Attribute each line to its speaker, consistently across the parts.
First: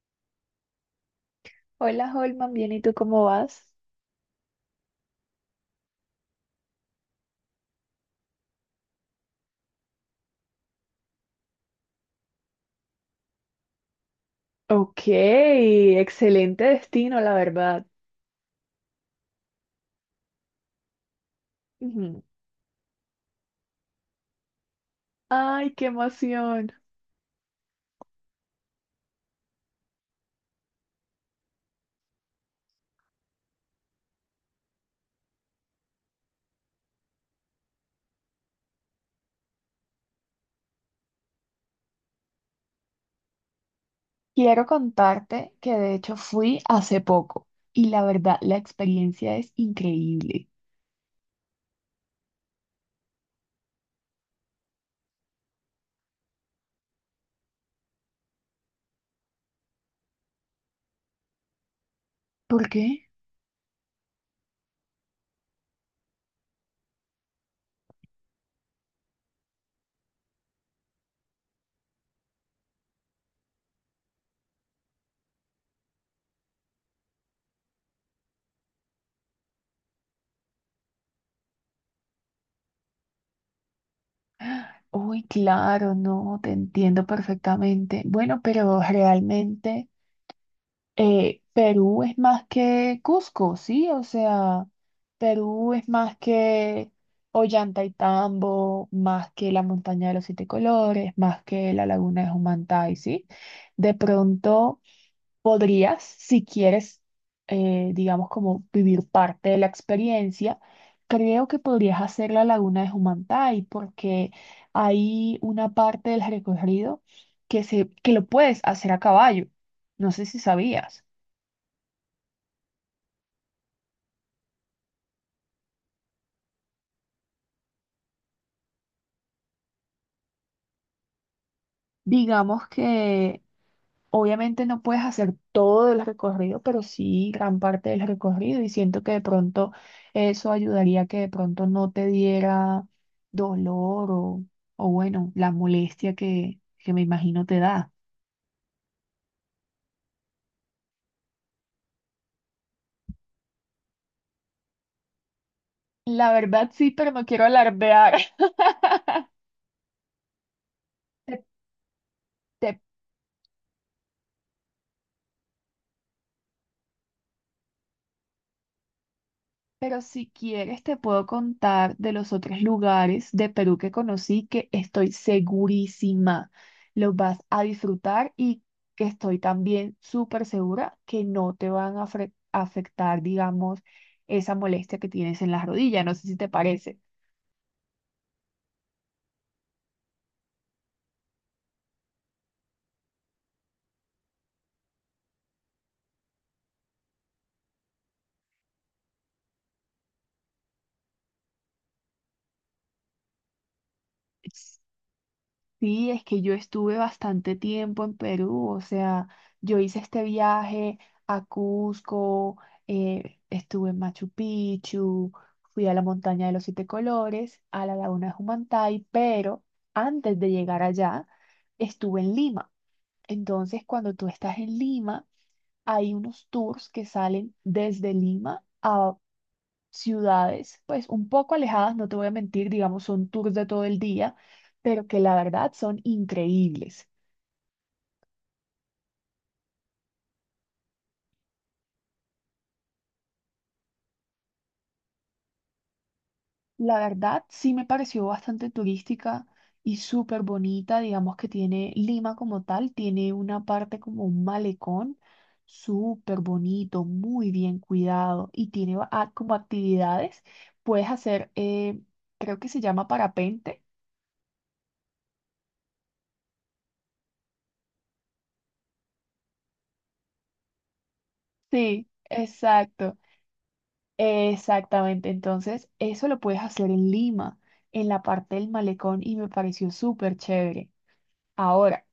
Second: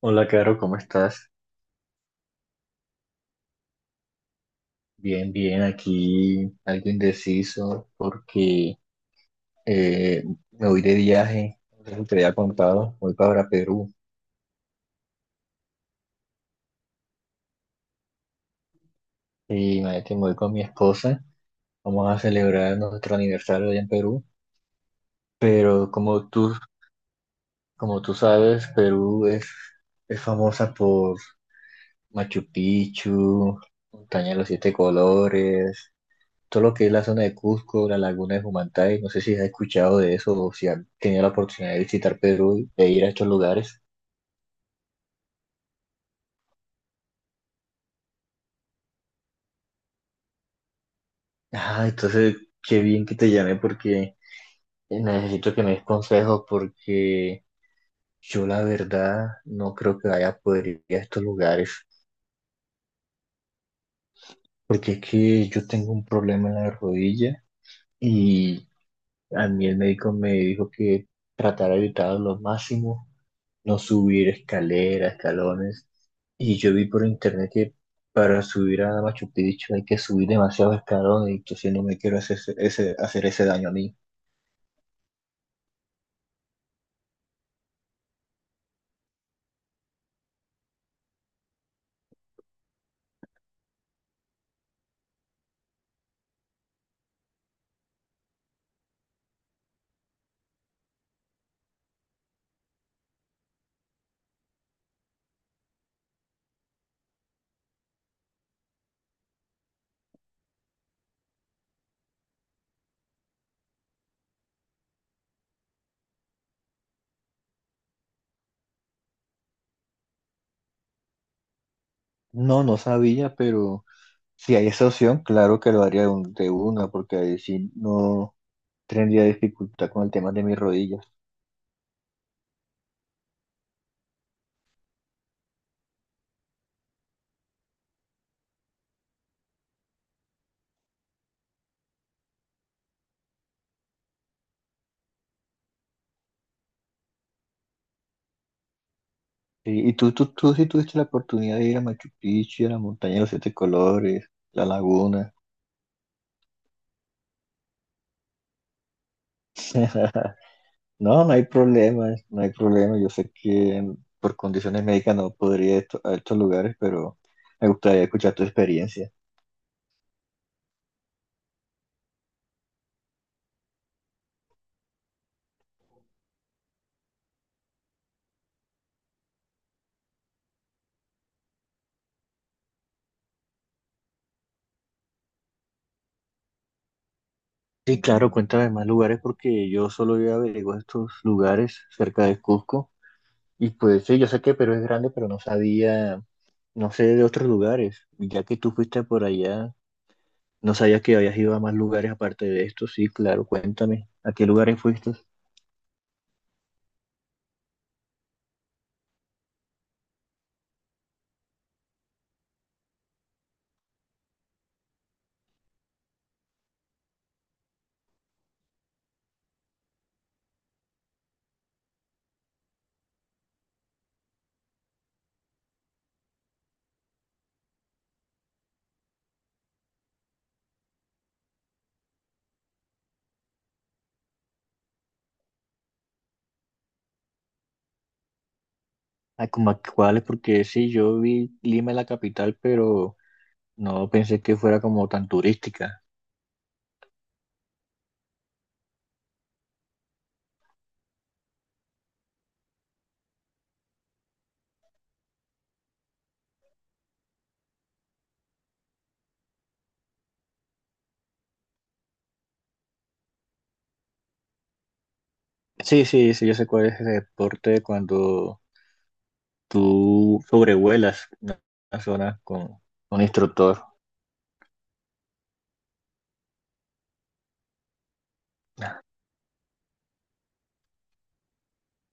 Speaker 1: Hola, Caro, ¿cómo estás?
Speaker 2: Hola, Holman, bien, ¿y tú cómo vas?
Speaker 1: Bien, bien, aquí algo indeciso porque eh, me voy de viaje, como te había contado, voy para Perú
Speaker 2: Ok, excelente destino, la verdad.
Speaker 1: y imagínate, me voy con mi esposa, vamos a
Speaker 2: Ujú.
Speaker 1: celebrar nuestro aniversario allá en Perú,
Speaker 2: Ay, qué
Speaker 1: pero
Speaker 2: emoción.
Speaker 1: como tú sabes, es famosa por Machu Picchu, Montaña de los Siete Colores, todo lo que es la zona de Cusco, la laguna de Humantay, no sé si has escuchado de eso o si has tenido la oportunidad de visitar Perú e ir a estos lugares.
Speaker 2: Quiero contarte que de hecho fui hace poco y la verdad la experiencia es increíble.
Speaker 1: Ah, entonces, qué bien que te llamé porque necesito que me des consejos porque yo la verdad no creo que vaya a poder ir a estos lugares
Speaker 2: ¿Por qué?
Speaker 1: porque es que yo tengo un problema en la rodilla y a mí el médico me dijo que tratara de evitarlo lo máximo, no subir escaleras, escalones. Y yo vi por internet que para subir a Machu Picchu hay que subir demasiados escalones, entonces no me quiero hacer hacer ese daño a mí.
Speaker 2: Uy, claro, no, te entiendo perfectamente. Bueno, pero realmente Perú es más que Cusco, ¿sí? O sea, Perú es más que Ollantaytambo, más que la montaña de los siete colores, más que la laguna de Humantay, ¿sí? De pronto podrías, si quieres, digamos, como vivir parte de la experiencia, creo que podrías hacer la laguna de Humantay porque hay una parte del recorrido que lo puedes hacer a caballo. No sé si sabías.
Speaker 1: No, no sabía, pero si hay esa opción, claro que lo haría de una, porque ahí sí no tendría dificultad con el tema de mis rodillas.
Speaker 2: Digamos que obviamente no puedes hacer todo el recorrido, pero sí gran parte del recorrido y siento que de pronto eso ayudaría a que de pronto no te diera dolor o bueno, la molestia que me imagino te da.
Speaker 1: Y tú sí tuviste la oportunidad de ir a Machu Picchu, a la montaña de los siete colores, la laguna.
Speaker 2: La verdad sí, pero no quiero alardear.
Speaker 1: No, no
Speaker 2: Te,
Speaker 1: hay problema, no hay
Speaker 2: te
Speaker 1: problema. Yo sé que por condiciones médicas no podría ir a a estos lugares, pero me gustaría escuchar tu experiencia.
Speaker 2: Pero si quieres, te puedo contar de los otros lugares de Perú que conocí que estoy segurísima los vas a disfrutar y que estoy también súper segura que no te van a afectar, digamos, esa molestia que tienes en las rodillas. No sé si te parece.
Speaker 1: Sí, claro, cuéntame más lugares porque yo solo había averiguado estos lugares cerca de Cusco. Y pues sí, yo sé que Perú es grande, pero no sabía, no sé de otros lugares. Y ya que tú fuiste por allá, no sabía que habías ido a más lugares aparte de estos. Sí, claro, cuéntame, ¿a qué lugares fuiste?
Speaker 2: Sí, es que yo estuve bastante tiempo en Perú, o sea, yo hice este viaje a Cusco, estuve en Machu Picchu, fui a la montaña de los siete colores, a la laguna de Humantay, pero antes de llegar allá estuve en Lima. Entonces, cuando tú estás en Lima, hay unos tours que salen desde Lima ciudades, pues un poco alejadas, no te voy a mentir, digamos, son tours de todo el día, pero que la verdad son increíbles.
Speaker 1: ¿A como a cuáles? Porque sí, yo vi Lima la capital, pero no pensé que fuera como tan turística.
Speaker 2: La verdad sí me pareció bastante turística y súper bonita, digamos que tiene Lima como tal, tiene una parte como un malecón súper bonito, muy bien cuidado y tiene como actividades, puedes hacer, creo que se llama parapente.
Speaker 1: Sí, sí, sí, yo sé cuál es ese deporte cuando tú sobrevuelas una
Speaker 2: Sí,
Speaker 1: zona con
Speaker 2: exacto.
Speaker 1: un instructor.
Speaker 2: Exactamente, entonces eso lo puedes hacer en Lima, en la parte del malecón y me pareció súper chévere. Ahora,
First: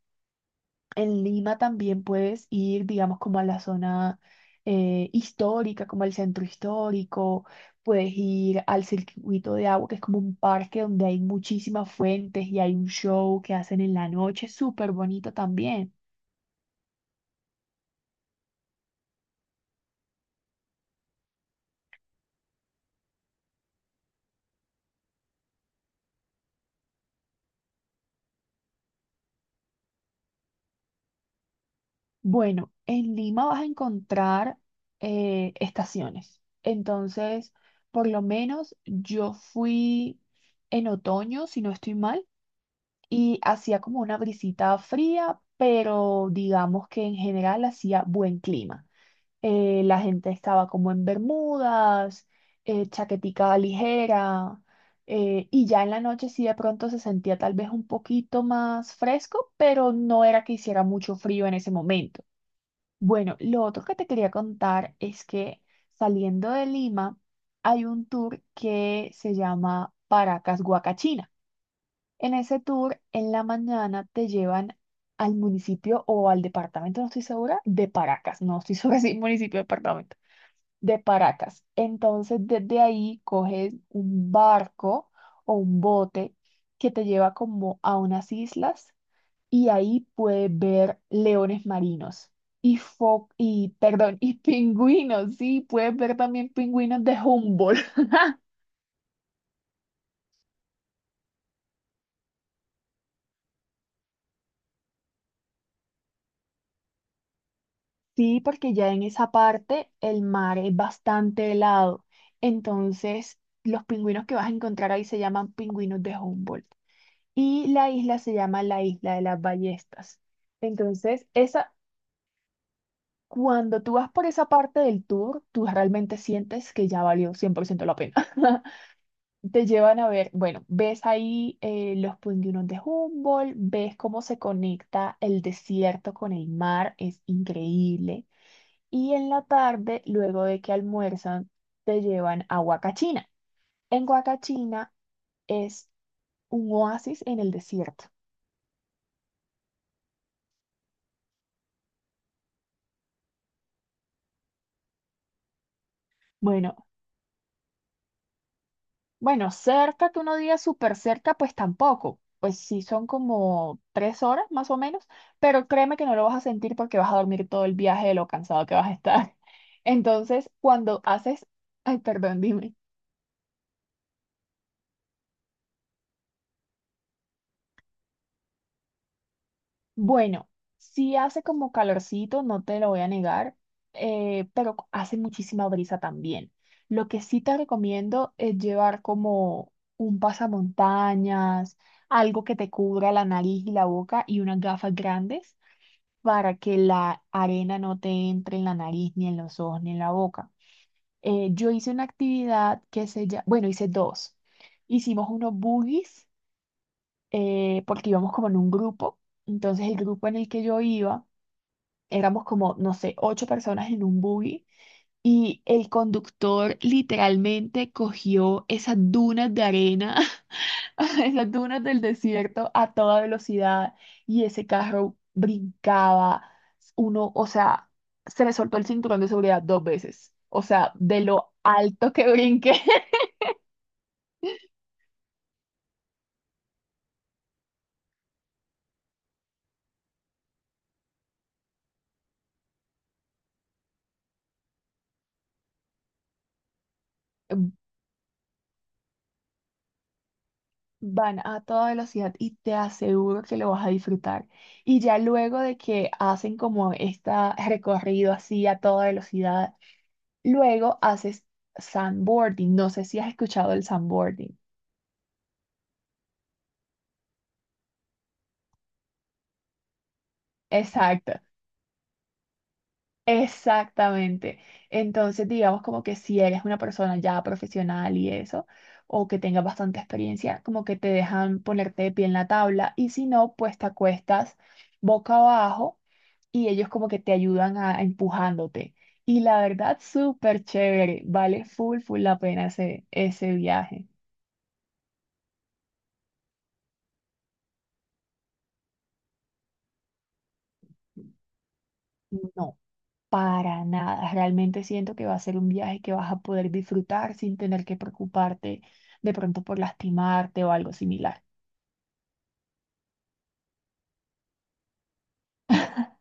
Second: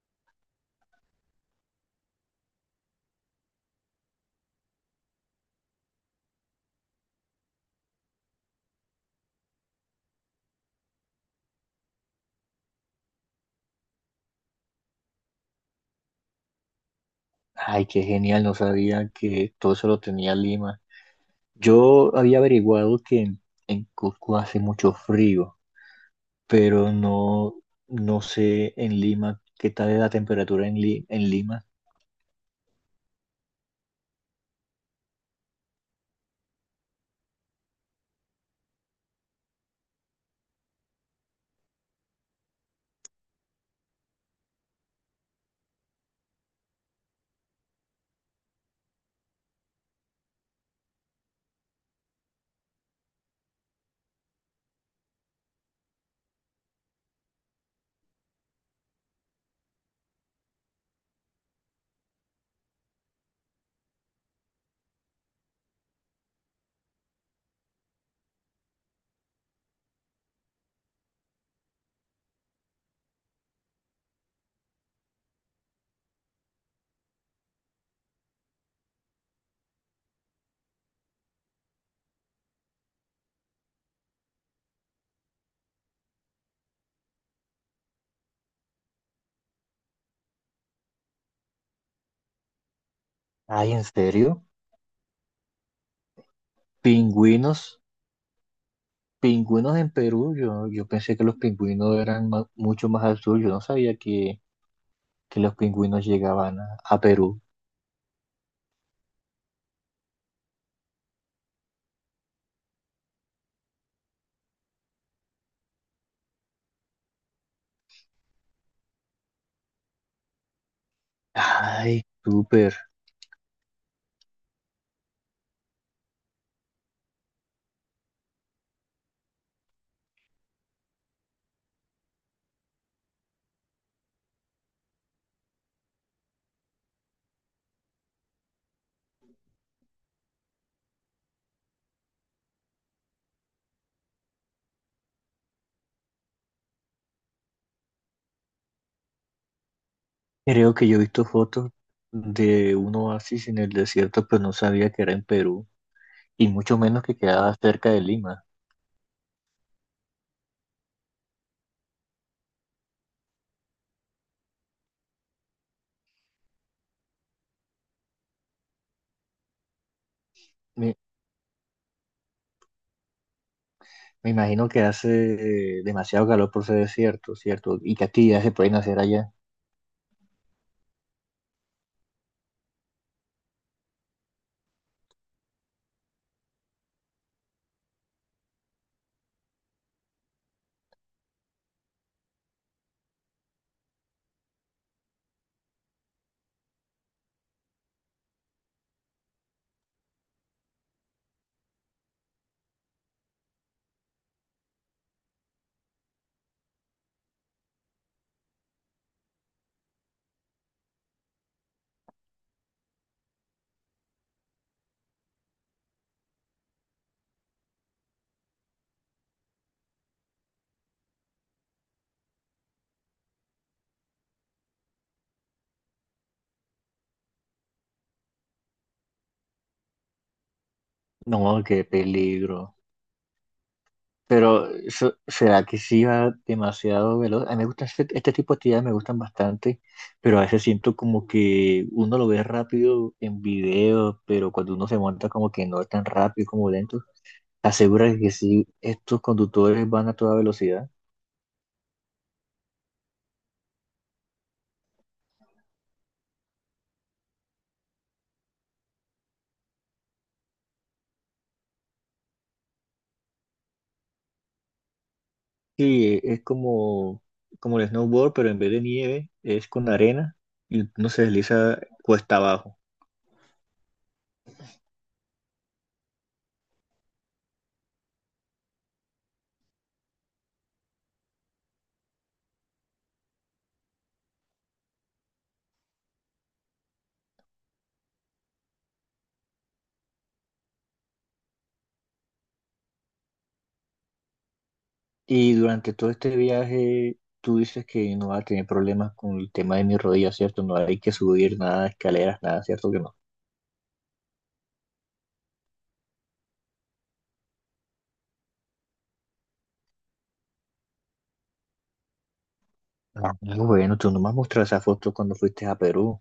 Speaker 2: en Lima también puedes ir, digamos, como a la zona histórica, como al centro histórico, puedes ir al circuito de agua, que es como un parque donde hay muchísimas fuentes y hay un show que hacen en la noche, súper bonito también.
Speaker 1: Ay, qué genial, no sabía que todo eso lo tenía Lima. Yo había averiguado que en Cusco hace mucho frío, pero no, no sé en Lima qué tal es la temperatura en Lima.
Speaker 2: Bueno, en Lima vas a encontrar estaciones. Entonces, por lo menos yo fui en otoño, si no estoy mal, y hacía como una brisita fría, pero digamos que en general hacía buen clima. La gente estaba como en bermudas, chaquetica ligera, y ya en la noche sí de pronto se sentía tal vez un poquito más fresco, pero no era que hiciera mucho frío en ese momento. Bueno, lo otro que te quería contar es que saliendo de Lima hay un tour que se llama Paracas Huacachina. En ese tour, en la mañana te llevan al municipio o al departamento, no estoy segura, de Paracas. No estoy segura si municipio o departamento, de Paracas. Entonces, desde ahí coges un barco o un bote que te lleva como a unas islas y ahí puede ver leones marinos y y
Speaker 1: Ay, ¿en
Speaker 2: perdón, y
Speaker 1: serio?
Speaker 2: pingüinos, sí, puedes ver también pingüinos de
Speaker 1: Pingüinos.
Speaker 2: Humboldt.
Speaker 1: Pingüinos en Perú, yo pensé que los pingüinos eran mucho más al sur, yo no sabía que los pingüinos llegaban a Perú.
Speaker 2: Sí, porque ya en esa parte el mar es bastante helado. Entonces, los pingüinos que vas a encontrar ahí se llaman pingüinos de Humboldt. Y la isla se llama la isla de las ballestas. Entonces, esa,
Speaker 1: Ay, súper.
Speaker 2: cuando tú vas por esa parte del tour, tú realmente sientes que ya valió 100% la pena. Te llevan a ver, bueno, ves ahí los pingüinos de Humboldt, ves cómo se conecta el desierto con el mar, es increíble. Y en la tarde, luego de que almuerzan, te llevan a Huacachina. En Huacachina es un oasis en el desierto.
Speaker 1: Creo que yo he visto fotos de un oasis en el desierto, pero no sabía que era en Perú, y mucho
Speaker 2: Bueno,
Speaker 1: menos que quedaba cerca de Lima.
Speaker 2: Bueno, cerca, que uno diga súper cerca, pues tampoco. Pues sí son como 3 horas más o menos, pero créeme que no lo vas a sentir porque vas a dormir todo el viaje de lo cansado que vas a estar. Entonces,
Speaker 1: Me,
Speaker 2: cuando haces, ay, perdón, dime.
Speaker 1: me imagino que hace demasiado calor por ese desierto, ¿cierto? ¿Y que actividades se pueden hacer allá?
Speaker 2: Bueno, sí hace como calorcito, no te lo voy a negar, pero hace muchísima brisa también. Lo que sí te recomiendo es llevar como un pasamontañas, algo que te cubra la nariz y la boca y unas gafas grandes para que la arena no te entre en la nariz, ni en los ojos, ni en la boca. Yo hice una actividad que se llama, bueno, hice dos. Hicimos unos boogies porque íbamos como en un grupo. Entonces el grupo en el que yo iba, éramos como, no sé, 8 personas en un buggy y el conductor literalmente cogió esas dunas de arena en las dunas del desierto a toda velocidad y ese carro brincaba. Uno, o sea, se me soltó el cinturón de seguridad 2 veces. O sea, de lo
Speaker 1: No, qué
Speaker 2: alto que brinqué,
Speaker 1: peligro. Pero, ¿será que sí va demasiado veloz? A mí me gustan este tipo de actividades, me gustan bastante, pero a veces siento como que uno lo ve rápido en videos, pero cuando uno se monta como que no es tan rápido como lento, asegura que sí, estos conductores van a toda velocidad.
Speaker 2: van a toda velocidad y te aseguro que lo vas a disfrutar. Y ya luego de que hacen como este recorrido así a toda velocidad, luego haces sandboarding. No sé si has escuchado el sandboarding.
Speaker 1: Sí, es como, como el snowboard, pero en vez de nieve es con arena y uno se
Speaker 2: Exacto.
Speaker 1: desliza cuesta abajo.
Speaker 2: Exactamente. Entonces, digamos como que si eres una persona ya profesional y eso, o que tenga bastante experiencia, como que te dejan ponerte de pie en la tabla y si no, pues te acuestas boca abajo y ellos como que te ayudan a empujándote. Y la verdad, súper chévere. Vale full, full la pena ese viaje.
Speaker 1: Y durante todo este viaje, tú dices que no vas a tener problemas con el tema de mi rodilla, ¿cierto? No hay que subir nada, escaleras, nada,
Speaker 2: No,
Speaker 1: ¿cierto que no?
Speaker 2: para nada. Realmente siento que va a ser un viaje que vas a poder disfrutar sin tener que preocuparte de pronto por lastimarte o algo similar.
Speaker 1: Ah, bueno, tú no me has mostrado esa foto cuando fuiste a Perú.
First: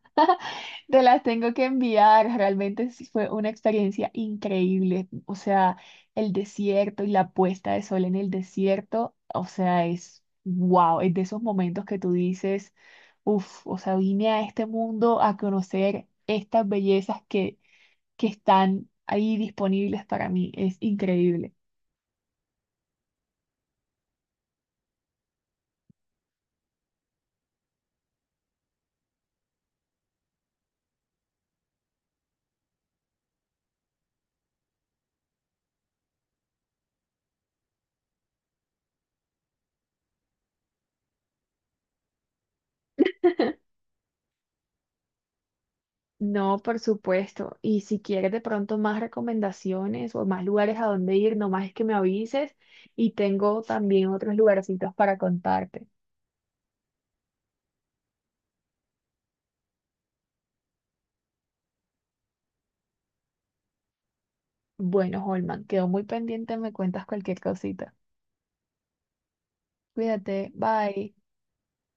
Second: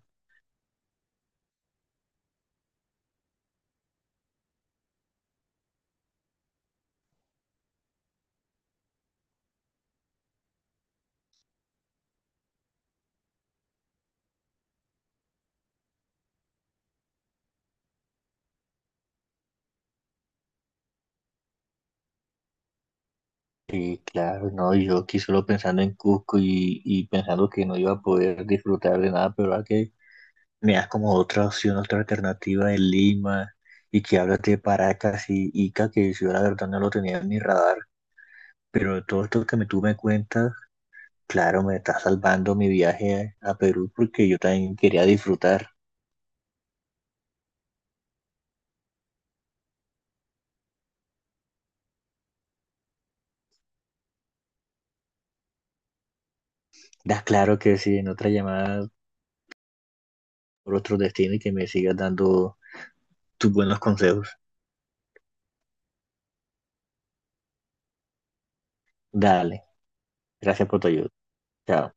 Speaker 2: Te las tengo que enviar, realmente sí fue una experiencia increíble. O sea, el desierto y la puesta de sol en el desierto, o sea, es wow, es de esos momentos que tú dices, uff, o sea, vine a este mundo a conocer estas bellezas que están ahí disponibles para mí, es increíble.
Speaker 1: Sí, claro, no, yo aquí solo pensando en Cusco y pensando que no iba a poder disfrutar de nada, pero ahora que me das como otra opción, otra alternativa en Lima y que hablas de Paracas y Ica, que si yo la verdad no lo tenía en mi radar, pero todo esto que tú me cuentas, claro, me está salvando mi viaje a Perú porque yo también quería disfrutar.
Speaker 2: No, por supuesto. Y si quieres de pronto más recomendaciones o más lugares a donde ir, nomás es que me avises y tengo también otros lugarcitos para contarte.
Speaker 1: Da, claro que sí, en otra llamada por otro destino y que me sigas dando tus buenos consejos.
Speaker 2: Bueno, Holman, quedo muy pendiente, me cuentas cualquier cosita.
Speaker 1: Dale,
Speaker 2: Cuídate,
Speaker 1: gracias por tu ayuda.
Speaker 2: bye.
Speaker 1: Chao.